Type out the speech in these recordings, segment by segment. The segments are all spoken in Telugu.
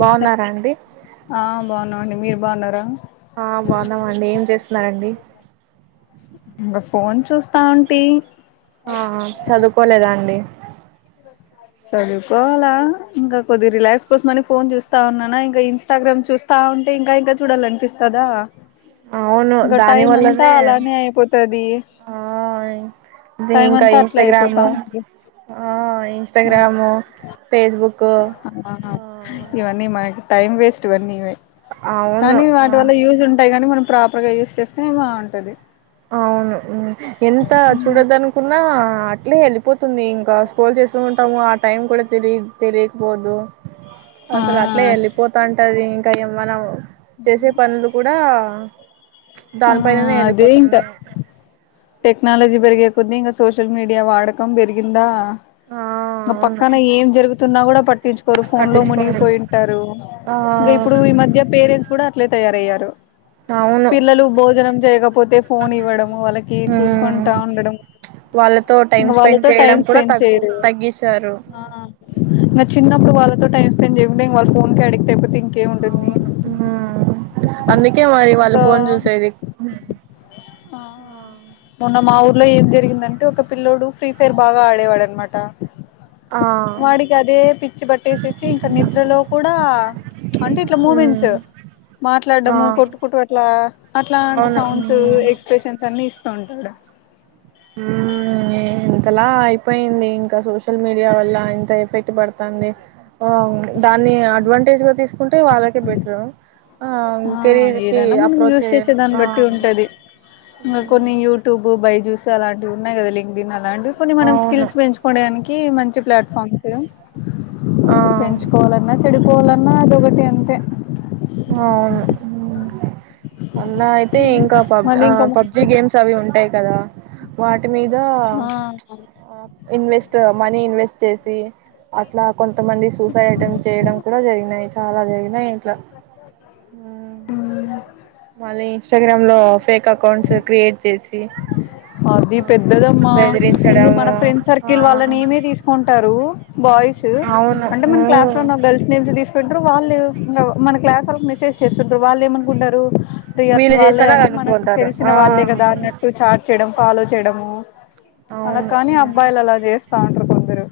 బాగున్నారా అండి బాగున్నా అండి మీరు బాగున్నారా ఆ బాగున్నామండీ ఏం చేస్తున్నారండి ఇంకా ఫోన్ చూస్తా ఉంటి ఆ చదువుకోలేదా అండి చదువుకోవాలా ఇంకా కొద్దిగా రిలాక్స్ కోసం కోసమని అని ఫోన్ చూస్తా ఉన్నానా ఇంకా ఇంస్టాగ్రామ్ చూస్తా ఉంటే ఇంకా ఇంకా చూడాల అనిపిస్తదా అవును ఇగ దాని టైం అంతా వల్లనే అలానే అయిపోతది ఆ టైం ఇంకా అంతా అట్లే ఇంస్టాగ్రామ్ అయిపోతాంది ఆ ఆ ఇంస్టాగ్రామ్ ఫేస్బుక్ ఆ ఇవన్నీ మాకు టైం వేస్ట్ ఇవన్నీవే అవును కానీ వాటి ఆ వల్ల యూజ్ ఉంటాయి కానీ మనం ప్రాపర్ గా యూస్ చేస్తే బాగుంటది అవును ఎంత చూడద్దనుకున్నా అట్లే వెళ్ళిపోతుంది ఇంకా స్క్రోల్ చేస్తూ ఉంటాము ఆ టైం కూడా తెలి తెలియకపోదు ఆ అసలు అట్లే ఎళ్ళి పోతా అంటది మనం చేసే పనులు కూడా ఆ దానిపైనే అదే వెళ్ళిపోత టెక్నాలజీ పెరిగే కొద్దిగా సోషల్ మీడియా వాడకం పెరిగిందా ఆ ఇంకా అవును పక్కన ఏం జరుగుతు తున్నా కూడా పట్ట ట్టించుకోరు ఫోన్ లో పట్టించుకోరు మునిగిపోయింటారు ఆ ఇంకా ఇప్పుడు ఈ మధ్య పేరెంట్స్ కూడా అట్లే తయారయ్యారు అవును పిల్లలు భోజనం చేయకపోతే ఫోన్ ఇవ్వడం వాళ్ళకి మ్మ్ చూసుకుంటా ఉండడం వాళ్ళతో టైం ఇంగా వాళ్ల స్పెండ్ తో చేయడం టైమ్ కూడా స్పెండ్ తగ్గు చేయడం తగ్గించారు ఆ ఇంగా చిన్నపు ఇప్పు వాళ్ళతో టైమ్ స్పెడ్ చేయ కుంటే ఇంగా వాళ్ళు ఫోన్ కే అడిక్ట్ అయిపోతే ఇంక్ అవును ఆ అందుకే మరి వాళ్ళు ఇంకా ఫోన్ చూసేది ఆ మొన్న మా ఊర్లో ఏం జరిగిందంటే ఒక పిల్ల్లోడు ఫ్రీ ఫైర్ బాగా ఆడేవాడు అనమాట ఆ వాడికి అదే పిచ్చి పట్టేసేసి ఇంకా నిద్రలో కూడా అంటే ఇట్లా మ్మ్ మూవెన్స్ ఆ మాట్లాడము కొట్టుకుంటు అట్లా అట్లాంటి అవును సౌండ్స్ మ్మ్ ఎక్స్ప్రెషన్స్ అన్నిీ ఇస్తూంటాడు హు ఇంతలా అయిపోయింది ఇంకా సోషల్ మీడియా వల్ల ఇంత ఎఫెక్ట్ పడుతది దాన్ని అడ్వాంటేజ్ గా తీ ంటే వాళ్ళకే బెట్టరు ఆ ఏదైనా మనం యూస్ చేసే దాన్ని ఆ బట్టి ఉమ్ ఉంటది ఇంకా కొన్ని యూట్యూబ్ బైజూస్ అలాంటివి ఉన్నాయి కదా అండి అలాంటివి కొన్ని మనం అవును స్కిల్స్ పెంచుకోవడానికి కి మంచి ప్లాట్ఫామ్స్ ఆ పెంచుకోవాలన్నా చెడిపోవాలన్నా అదొకటి అంతే మన్నయి అయితే ఇంకా పబ్ మళ్ళీ ఆ ఇంకా పబ్జి గేమ్స్ అవి ఉంటాయి కదా వాట్ మీద ఆ ఆ ఇన్వెస్ట్ మనీ ఇన్వెస్ట్ చేసి అట్లా కొంతమంది సూసైడ్ అటెంప్ట్ చేయడం కూడా జరిగినాయి చాలా జరిగినయి ఇంట్ ఆ మళ్ళీ ఇన్స్టాగ్రామ్ లో ఫేక్ అకౌంట్స్ క్రియేట్ చేసి అది పెద్దదమ్మా ఇది బెదిరించడం మన ఫ్రెండ్ ఆ సర్కిల్ వాళ్ళనే తీసుకుంటారు బాయ్స్ అవును అంటే మన క్లాస్ లో మ్మ్ ఉన్న గర్ల్స్ నేమ్స్ తీసుకు చంటారు వాళ్ళు మన క్లాస్ వాళ్ల కి మెసేజ్ చేస్తుంటారు వాళ్ళు ఏమనుకుంటరు ఇగ వీళ్ళు వాళ్ళే చేసారు అని అంటే మనకు అనుకుంటారు తెలిసిన ఆ వాళ్ళే కదా అన్నట్టు చాట్ చేయడం ఫాలో చేయడము అలా అవును కాని అబ్బాయిలు అలా చేస్త అంటారు కొందరు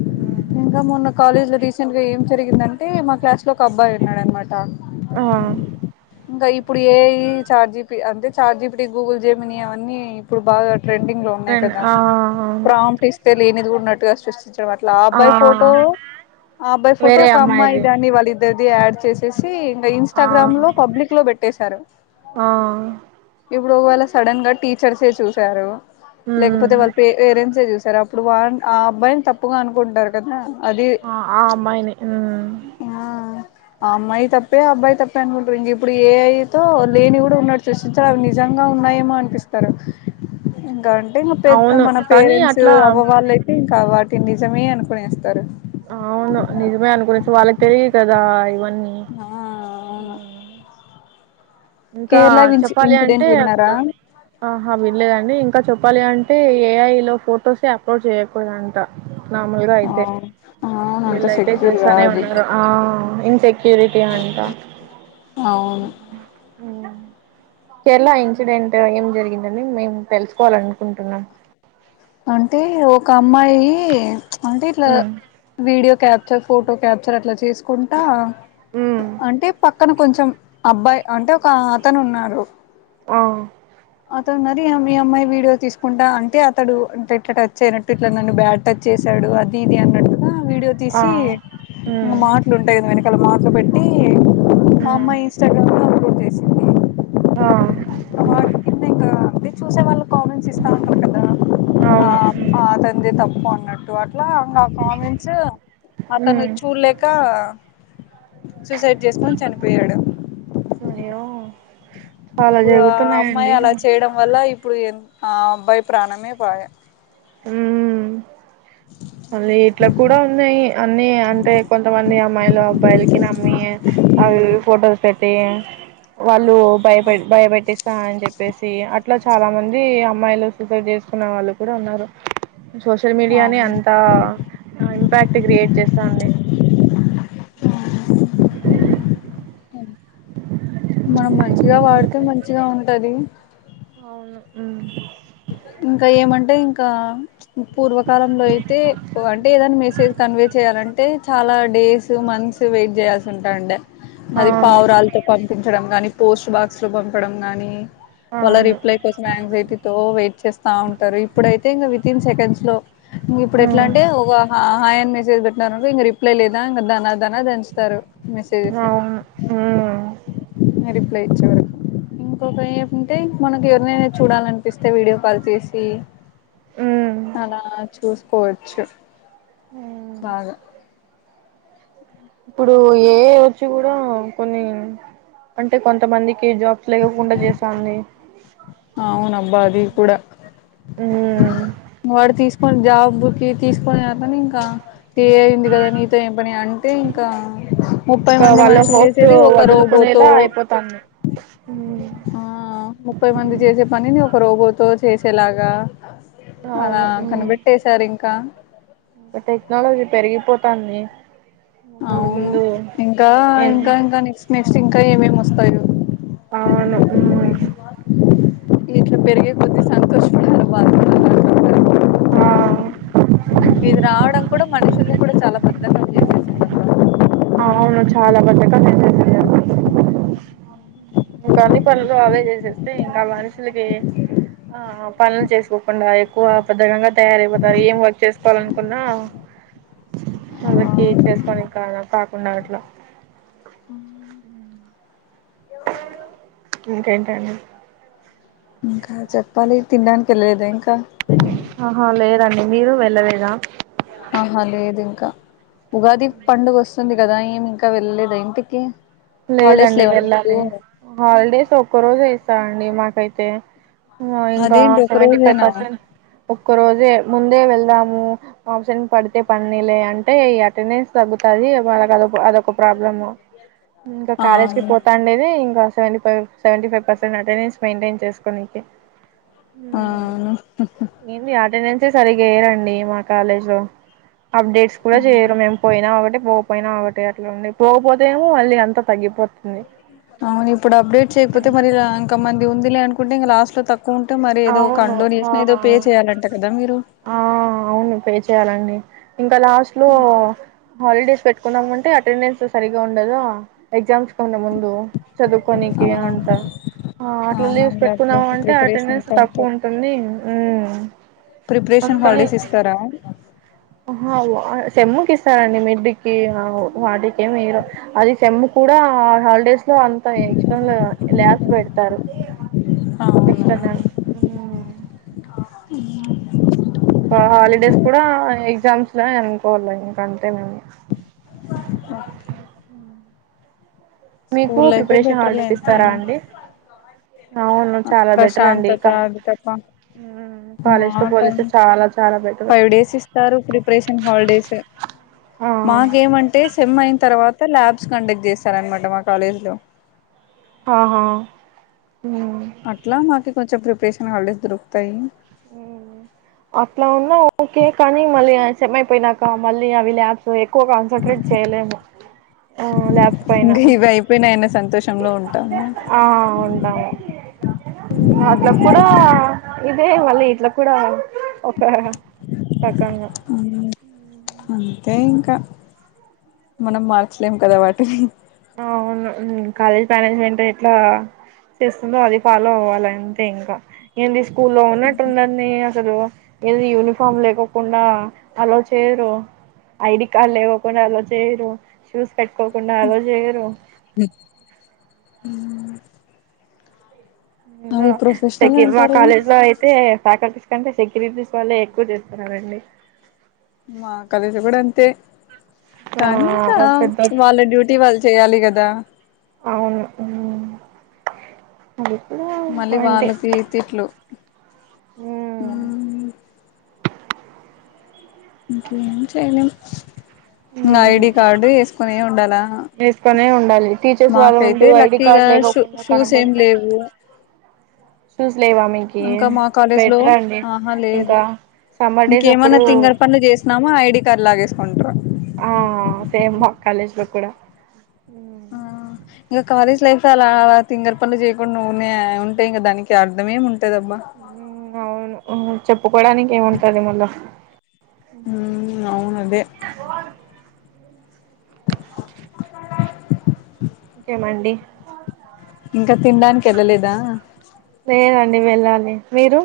ఉమ్ ఇంకా మొన్న కాలేజ్ లో రీసెంట్ గా ఏం జరిగిందంటే మా క్లాస్ లో ఒక అబ్బాయి ఉన్నాడు అన్నమాట ఆ ఆ ఇంకా ఇప్పుడు ఏ చాట్ జీపీటీ అంటే చాట్ జీపీటీ గూగుల్ జెమిని అవన్నీ ఇప్పుడు బాగా ట్రెండింగ్ లో ఉన్నాయి ఫ్రెండ్ కదా ఆ అవును ప్రాంప్ట్ ఇస్తే లేనిది కూడా అన్నట్టుగా సృష్టి అట్ల ఆ అబ్బాయి ఫోటో ఆ అబ్బాయి ఫోటో వేరే ఒక అమ్మాయి అమ్మాయిది దండి వాళ్ళది ఇద్దరిది యాడ్ చేసేసి ఇంకా ఆ ఇన్స్టాగ్రామ్ లో పబ్లిక్ లో పెట్టేసారు ఆ ఇప్పుడు వాళ్ళ సడెన్ గా టీచర్సే చూశారు మ్మ్ లేకపోతే వాళ్ళ పే పేరెంట్స్ చూస్త సార్ అప్పుడు వా ఆ అబ్బాయిని తప్పుగా అనుకుంటారు కదా అది ఆ ఆ అమ్మాయిని ఆ ఆ అమ్మాయి తప్పే ఆ అబ్బాయి తప్పే అనుకుంటారు ఇంక ఇప్పుడు ఏఐ తో లేనివి కూడా ఉన్నట్టు సృష్టిస్తారు అవి నిజంగా ఉన్నాయేమో అనిపిస్తారు ఇంకా అంటే పెద్ద అవును మన కానీ పేరెంట్స్ అట్లా అవ్వ వాళ్ళ అయితే ఇంకా నిజమే అనుకున్న ఇప్పుడే వేస్తారు అవును నిజమే అనుకునే వాళ్ళకి తెలియదు కదా ఇవన్ని ఆ ఆ ఆ ఇంకా చెప్పాలి అంటే ఇన్సిడెంట్ విన్నారా అసలు ఆహా విళ్లేదండి ఇంకా చెప్ప చెప్పాలి అంటే ఏఐ లో ఫొటోసే అప్లోడ్ చేయకూడ అంట నార్మూల్గా అయితే అవును అవును అంత వీళ్ళయితే సెక్యూర్ చేస్తానే కాదు ఉన్నారు ఆ ఇన్సెక్యూరిటీ అంట అవును కేరళ ఇన్సిడెంట్ ఏం జరిగిందండి మేము తెలుసుకోవాల అనుకుంటున్నాం అంటే ఒక అమ్మాయి అంటే ఇట్లా ఉమ్ వీడియో క్యాప్ ఫోటో క్యాప్చర్ అట్లా చేసుకుంటా ఉమ్ అంటే పక్క అక్కడ కొంచెం అబ్బాయి అంటే ఒక అతను ఉన్నాడు ఆ అతడు మరి మీ అమ్మాయి వీడియో తీసుకుంటా అంటే అతడు అంట ఇట్లా టచ్ చేయనట్టు ఇట్లా నన్ను బ్యాడ్ టచ్ చేసాడు అది ఇది అన్నట్టుగా వీడియో ఆ తీసి ఇంకా ఉమ్ మాటలుంటాయి కదా వెన క్కల మాట్లు పెట్టి మా ఉమ్ అమ్మాయి ఇన్స్టా్రామ్ లో అప్లోడ్ చేసి ఆ అది చూసే వాళ్ళ కామెంట్స్ ఇస్తా ఉంటారు కదా అవును తండ్రి తప్పు పన్నటు అట్లా ఫమెస్ అతను ఉమ్ చూడలేక సూసైడ్ చేసుకొని చనిపోయాడు అయ్యో చాలా ఇప్పుడు ఆ అమ్మాయి జరుగుతున్నాయండి అలా చేయడం వల్ల ఇప్పుడు ఎ అబ్బాయి ప్రాణమే పోయా ఉ మళీ ఇట్లా కూడా ఉన్నాయి అన్నిీ అంటే కొంతమంది అమ్ మ మాైలో మొబైలికి అమ్మీ ఆ ఫోటోస్ పెటి వాళ్ళు నువ్ భయపెట్ భయపెట్టిస్తా అని చెప్పేసి అట్లా చాలా మంది అమ్మాయిలు రూపాయి చేసుకున్న వాళ్ళు కూడా ఉన్నారు ఈ సోషల్ మీడియా నే అవును అంత్ ఆ ఆమె ఇంపాక్ట్ క్రియేట్ చేస్తాంది హై మనం మంచిగా వాడితే మంచిగా ఉంటది అవును ఉమ్ ఇంకా ఏమంటే ఇంకా పూర్వకాలంలో అయితే ఓ అంటే ఏదన్ మెసేజ్ కన్వే చేయాలంటే చాలా డేస్ మంత్స్ వెయిట్ చేయాల్సి ఉంటాండె ఆ అది పావురాలతో పంపించడం గాని పోస్ట్ బాక్స్ లో పంపడం కానీ వాళ్ళ అవును రిప్లై కోసం యాంగ్జైటీ ఓ వెయిట్ చేస్తా ఉంటారు ఇప్పుడయితే ఇంకా వితిన్ సెకండ్స్ లో ఇంగ ఇప్పుడు ఎట్లా ఉమ్ అంటే ఒగ హాయ్ అని మెసేజ్ పెటినరనుకో ఇంక రిప్లై లేదా ఇంకా ధనాధనా దచ్చుతారు అవును ఉ లే ఇచ్చేవరకు ఇంకొక ఏమింటే మనకు ఎవరినైనా చూడాలంటే ఇస్తే వీడియో కాల్ చేసి ఉమ్ అలాచు చూసుకోవచ్చు ఉమ్ బాగా ఇప్పుడు ఏ వచ్చి కూడా కొన్ని అంటే కొంతమందికి జాబ్స్ లేకుండా చేసాంది అవును అబ్బా అది కూడా ఉమ్ వాడు తీసిక్ కోను జాబ్బుకి తీసుకొని అత్ కానీ ఇంకా ఏఐ ఉంది కదా నీతో ఏం పని అంటే ఇంకా ముప్పై ఇంకా మంది వాళ్ళ మనుషులు హోప్స్ చేసేది ఒక రోబోతో వదులుకునేలా అయిపోతాంది మ్మ్ ఆ ముప్పై మంది చేసే పని ఈ ఒక రోబోతో చేసేలాగా అలా అవును ఉ కనిపెట్టేశారు ఇంకా ఇంకా టెక్నాలజీ పెరిగిపోత్ పన్ని అవును ఇంకా ఏం ఇంకా ఇంకా నెక్స్ట్ మేన్ సిన్ కా ఏం ఏం వస్తాయో అవును ఉ ఇట్లా పెరిగే కొద్ది సంతోషపడారు బ ఆ ఇది రావడం కూడా మనుషుల్ని కూడా చాలా బద్దకం చేసేసింది అక్క అవును చాలా బద్దకం చేసేసింది అందరిని ఇంకా అన్ని పనులు అవే చేసేస్తే ఇంకా మనుషులకి ఆ పనులు చేసుకోకుండా ఎక్కువ బద్ధకంగా తయారైపోతారు ఏం వర్క్ చేసుకోవాల అనుకున్నా వాళ్ళకి చేసుకోనికి కాన్ కాకుండా అట్లా ఇంకేంటండి ఇంకా చెప్పాలి తినడానికి వెళ్ళలేద ఇంకా ఆహా లేదండి మీరు వెళ్ళలేదా ఆహా లేదు ఇంకా ఉగాది పండుగ వస్తుంది కదా ఏమి ఇంకా వెళ్ళలేదా ఇంటికి హాలిడేస్ లేదండి లేవా మీకు వెళ్ళాలి హాలిడేస్ ఒక్క రోజు ఇస్తారు అండి మాకైతే ఆ ఇంకా అదేంటి ఒక సెవెంటీఫైవ్ రోజేనా పర్సెంట్ ఒక రోజే ముందే వెళ్దాము అబ్సెంట్ పడితే పన్నీలే అంటే ఈ అటెండెన్స్ తగ్గుతాది వాళ్ళకి అదొ అదొక ప్రాబ్లము ఇంకా ఆ కాలేజ్ కి పోతాండేది ఇంకా seven five seventy five percent attendance maintain చేసుకోనెకే ఊ అవును ఏంది అటెండెన్స్ అంటే సరిగా వేయ్యరండి మా కాలేజ్ లో అప్డేట్స్ కూడా చేయరు మేము పోయినా ఒక్కటే పోకపోయినా ఒకటి అట్లా ఉండి పోకపోతే ఏమో మళ్ళీ అంత తగ్గిపోత్ అవును ఇప్పుడు అప్డేట్ చేయకపోతే మరి రా ఇంకా మ ఉందిలే అనుకుంటే ఇంగ లాస్ట్ లో తక్కు అవును ఆ చేయాలంట కదా మీరు ఆ అవును పే చేయాలండి ఇంకా లాస్ట్లో హాలిడేస్ పెట్ అనుకున్నామంటే అటెండెన్స్ సరిగా ఉండదా ఎగ్జామ్స్ కి ముందు ఆ చదువుకోనికి అంట ఆ అట్లా లీవ్స్ అవునవును పెట్టుకున్నాం అప్పుడు అంటే ప్రిపరేషన్ అటెండెన్స్ అంతా తక్కువ ఉంటది ఉంటుంది ఊ ప్రిపరేషన్ అందుకని హాలిడేస్ ఇస్తారా అహా సెమ్ముకి ఇస్తారండి మిడ్డుకి వాటికి ఏమి ఇవ్వరు అది సెమ్ముకి కూడా హాలిడేస్ లో అంత ఎక్స్టర్నల్ లాబ్స్ పెడతారు అవునా ఎక్స్టర్నల్ ఊ ఆ హాలిడేస్ కూడా ఎగ్జామ్స్ లో అనుకోవాలి ఇంకా అంతే మేము ఒకే మీకు స్కూల్ లైఫే ప్రిపరేషన్ బెటర్ లే హాలిడేస్ ఎంత ఇస్తారా అయినా అండి అవును చాలా బెటర్ అండి ప్రశాంతత కా అది తప్ప మా కాలేజ్ తో కా పోలిస్తే చాలా చాలా బెటర్ ఫైవ్ డేస్ ఇస్తారు ప్రిపరేషన్ హాలిడేస్ మాకేమం సెమ్ అయిన తర్వాత ల్యాబ్స్ కండెక్ట్ చేస్తారనమాట మా కాలేజ్ లో ఆహా అట్లా మాకు కొంచం ప్రిపరేషన్ హాలిడేస్ దొరుకుతాయి అట్లా అన్నా ఓకే కానీ మళ్ళీ సెమ్ ఐపోయినక మళ్ళీ అవి లాబ్ సో ఎక్కువ కాన్సన్ట్రేట్ చేయలేము లాబ్స్ పైన ఇంకా ఇవి అయిపోయినాయన్న సంతోషంలో ఉంటాము ఆ ఉంటాము అట్లప్పుడు ఇది అదే మళ్ళీ ఇట్లా కూడా ఒక రకంగా అయిే ఇంకా మనం మార్చలేము కదా వాటిని అవును కాలేజ్ మేనేజ్మెంట్ ఎట్లా చేస్తుందో అది ఫాలో అవ్వాల అంతే ఇంకా నం తీసుకు స్కూ లో ఉన్నట్టుందడి అసలు ఏద యూనిఫార్మ్ లేకోకుండా అలో చేయరు ఐడి కార్డ్ లేకోకుండా అలో చేయరు షూస్ పెట్టుకోకుండా ఆ రోజు అవి ప్రొఫెషనల్ సక మా అంటారు కాలేజ్ లో అయితే ఫ్యాకల్టీ ఎందుకంటే సెక్యూరిటీస్ వాళ్ళ ఎక్కువ చేస్తున్నారంండి మా కలిసి కూడా అంతే కానీ ఇంకా ఆ పెద్ద వాళ్ళ డ్యూటీ వాళ్ళు చేయాలి కదా అదా అవును అది కూడా మళ్ళీ పాయింటే వాళ్ళకి తిట్లు మ్మ్ ఇకే ఇ ఐడి మ్మ్ కార్డు వేసుకుొని ఉండాలా వేసుకొనే ఉండాలి టీచర్స్ వాళ్ళ మాకైతే ముందు ఐడి లక్కీగా కార్డ్ షూ లేకుండా షూస్ ఏం కనపడితే లేవు షూస్ లే ఇంకా మా కాలేజ్ లో ఆహా లేదు ఇంకా సమ్మర్ డేస్ అప్పుడు ఇంకేమన్నా తింగర్ పనులు చేసినామా ఐడి కార్డు లాగేసు ఉంట ఆ సేమ్ మా కాలేజ్ బ కూడాడా ఆ ఇంకా కాలేజ్ లైఫ్ లో అలా అ తింగర పండ్లు చేయకుండా న ఉంటాయి ఇంకా దానికి అర్ధమేమి ఉంటా పెట్టదమ్మా మ్ అవును చెప్పుకోవడానికి ఏముంటంది మళ ఉ అవును అదే కేమండి ఇంకా తినడానికి వెళ్ళలేదా లేేదండి వెళ్ళాలి మీరు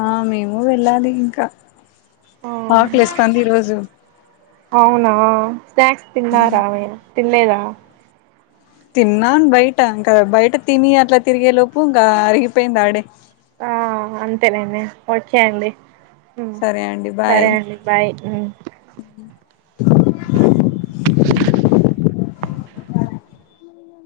ఆ మేము వెళ్ళాలి ఇంకా ఆ అక్లేస్తంది ఈ రోజు అవునా స్నాక్స్ తిన్నారా తినలేదా తిన్నాను బయట ఇంకా బయట తిని అట్లా తిరిగేలోపు ఇంకా అరిగిపోయింది ఆడే ఆ అంతేనండి ఓకే అండి మ్మ్ సరే అండి సరే బాయ్ అండి బాయ్ మ్మ్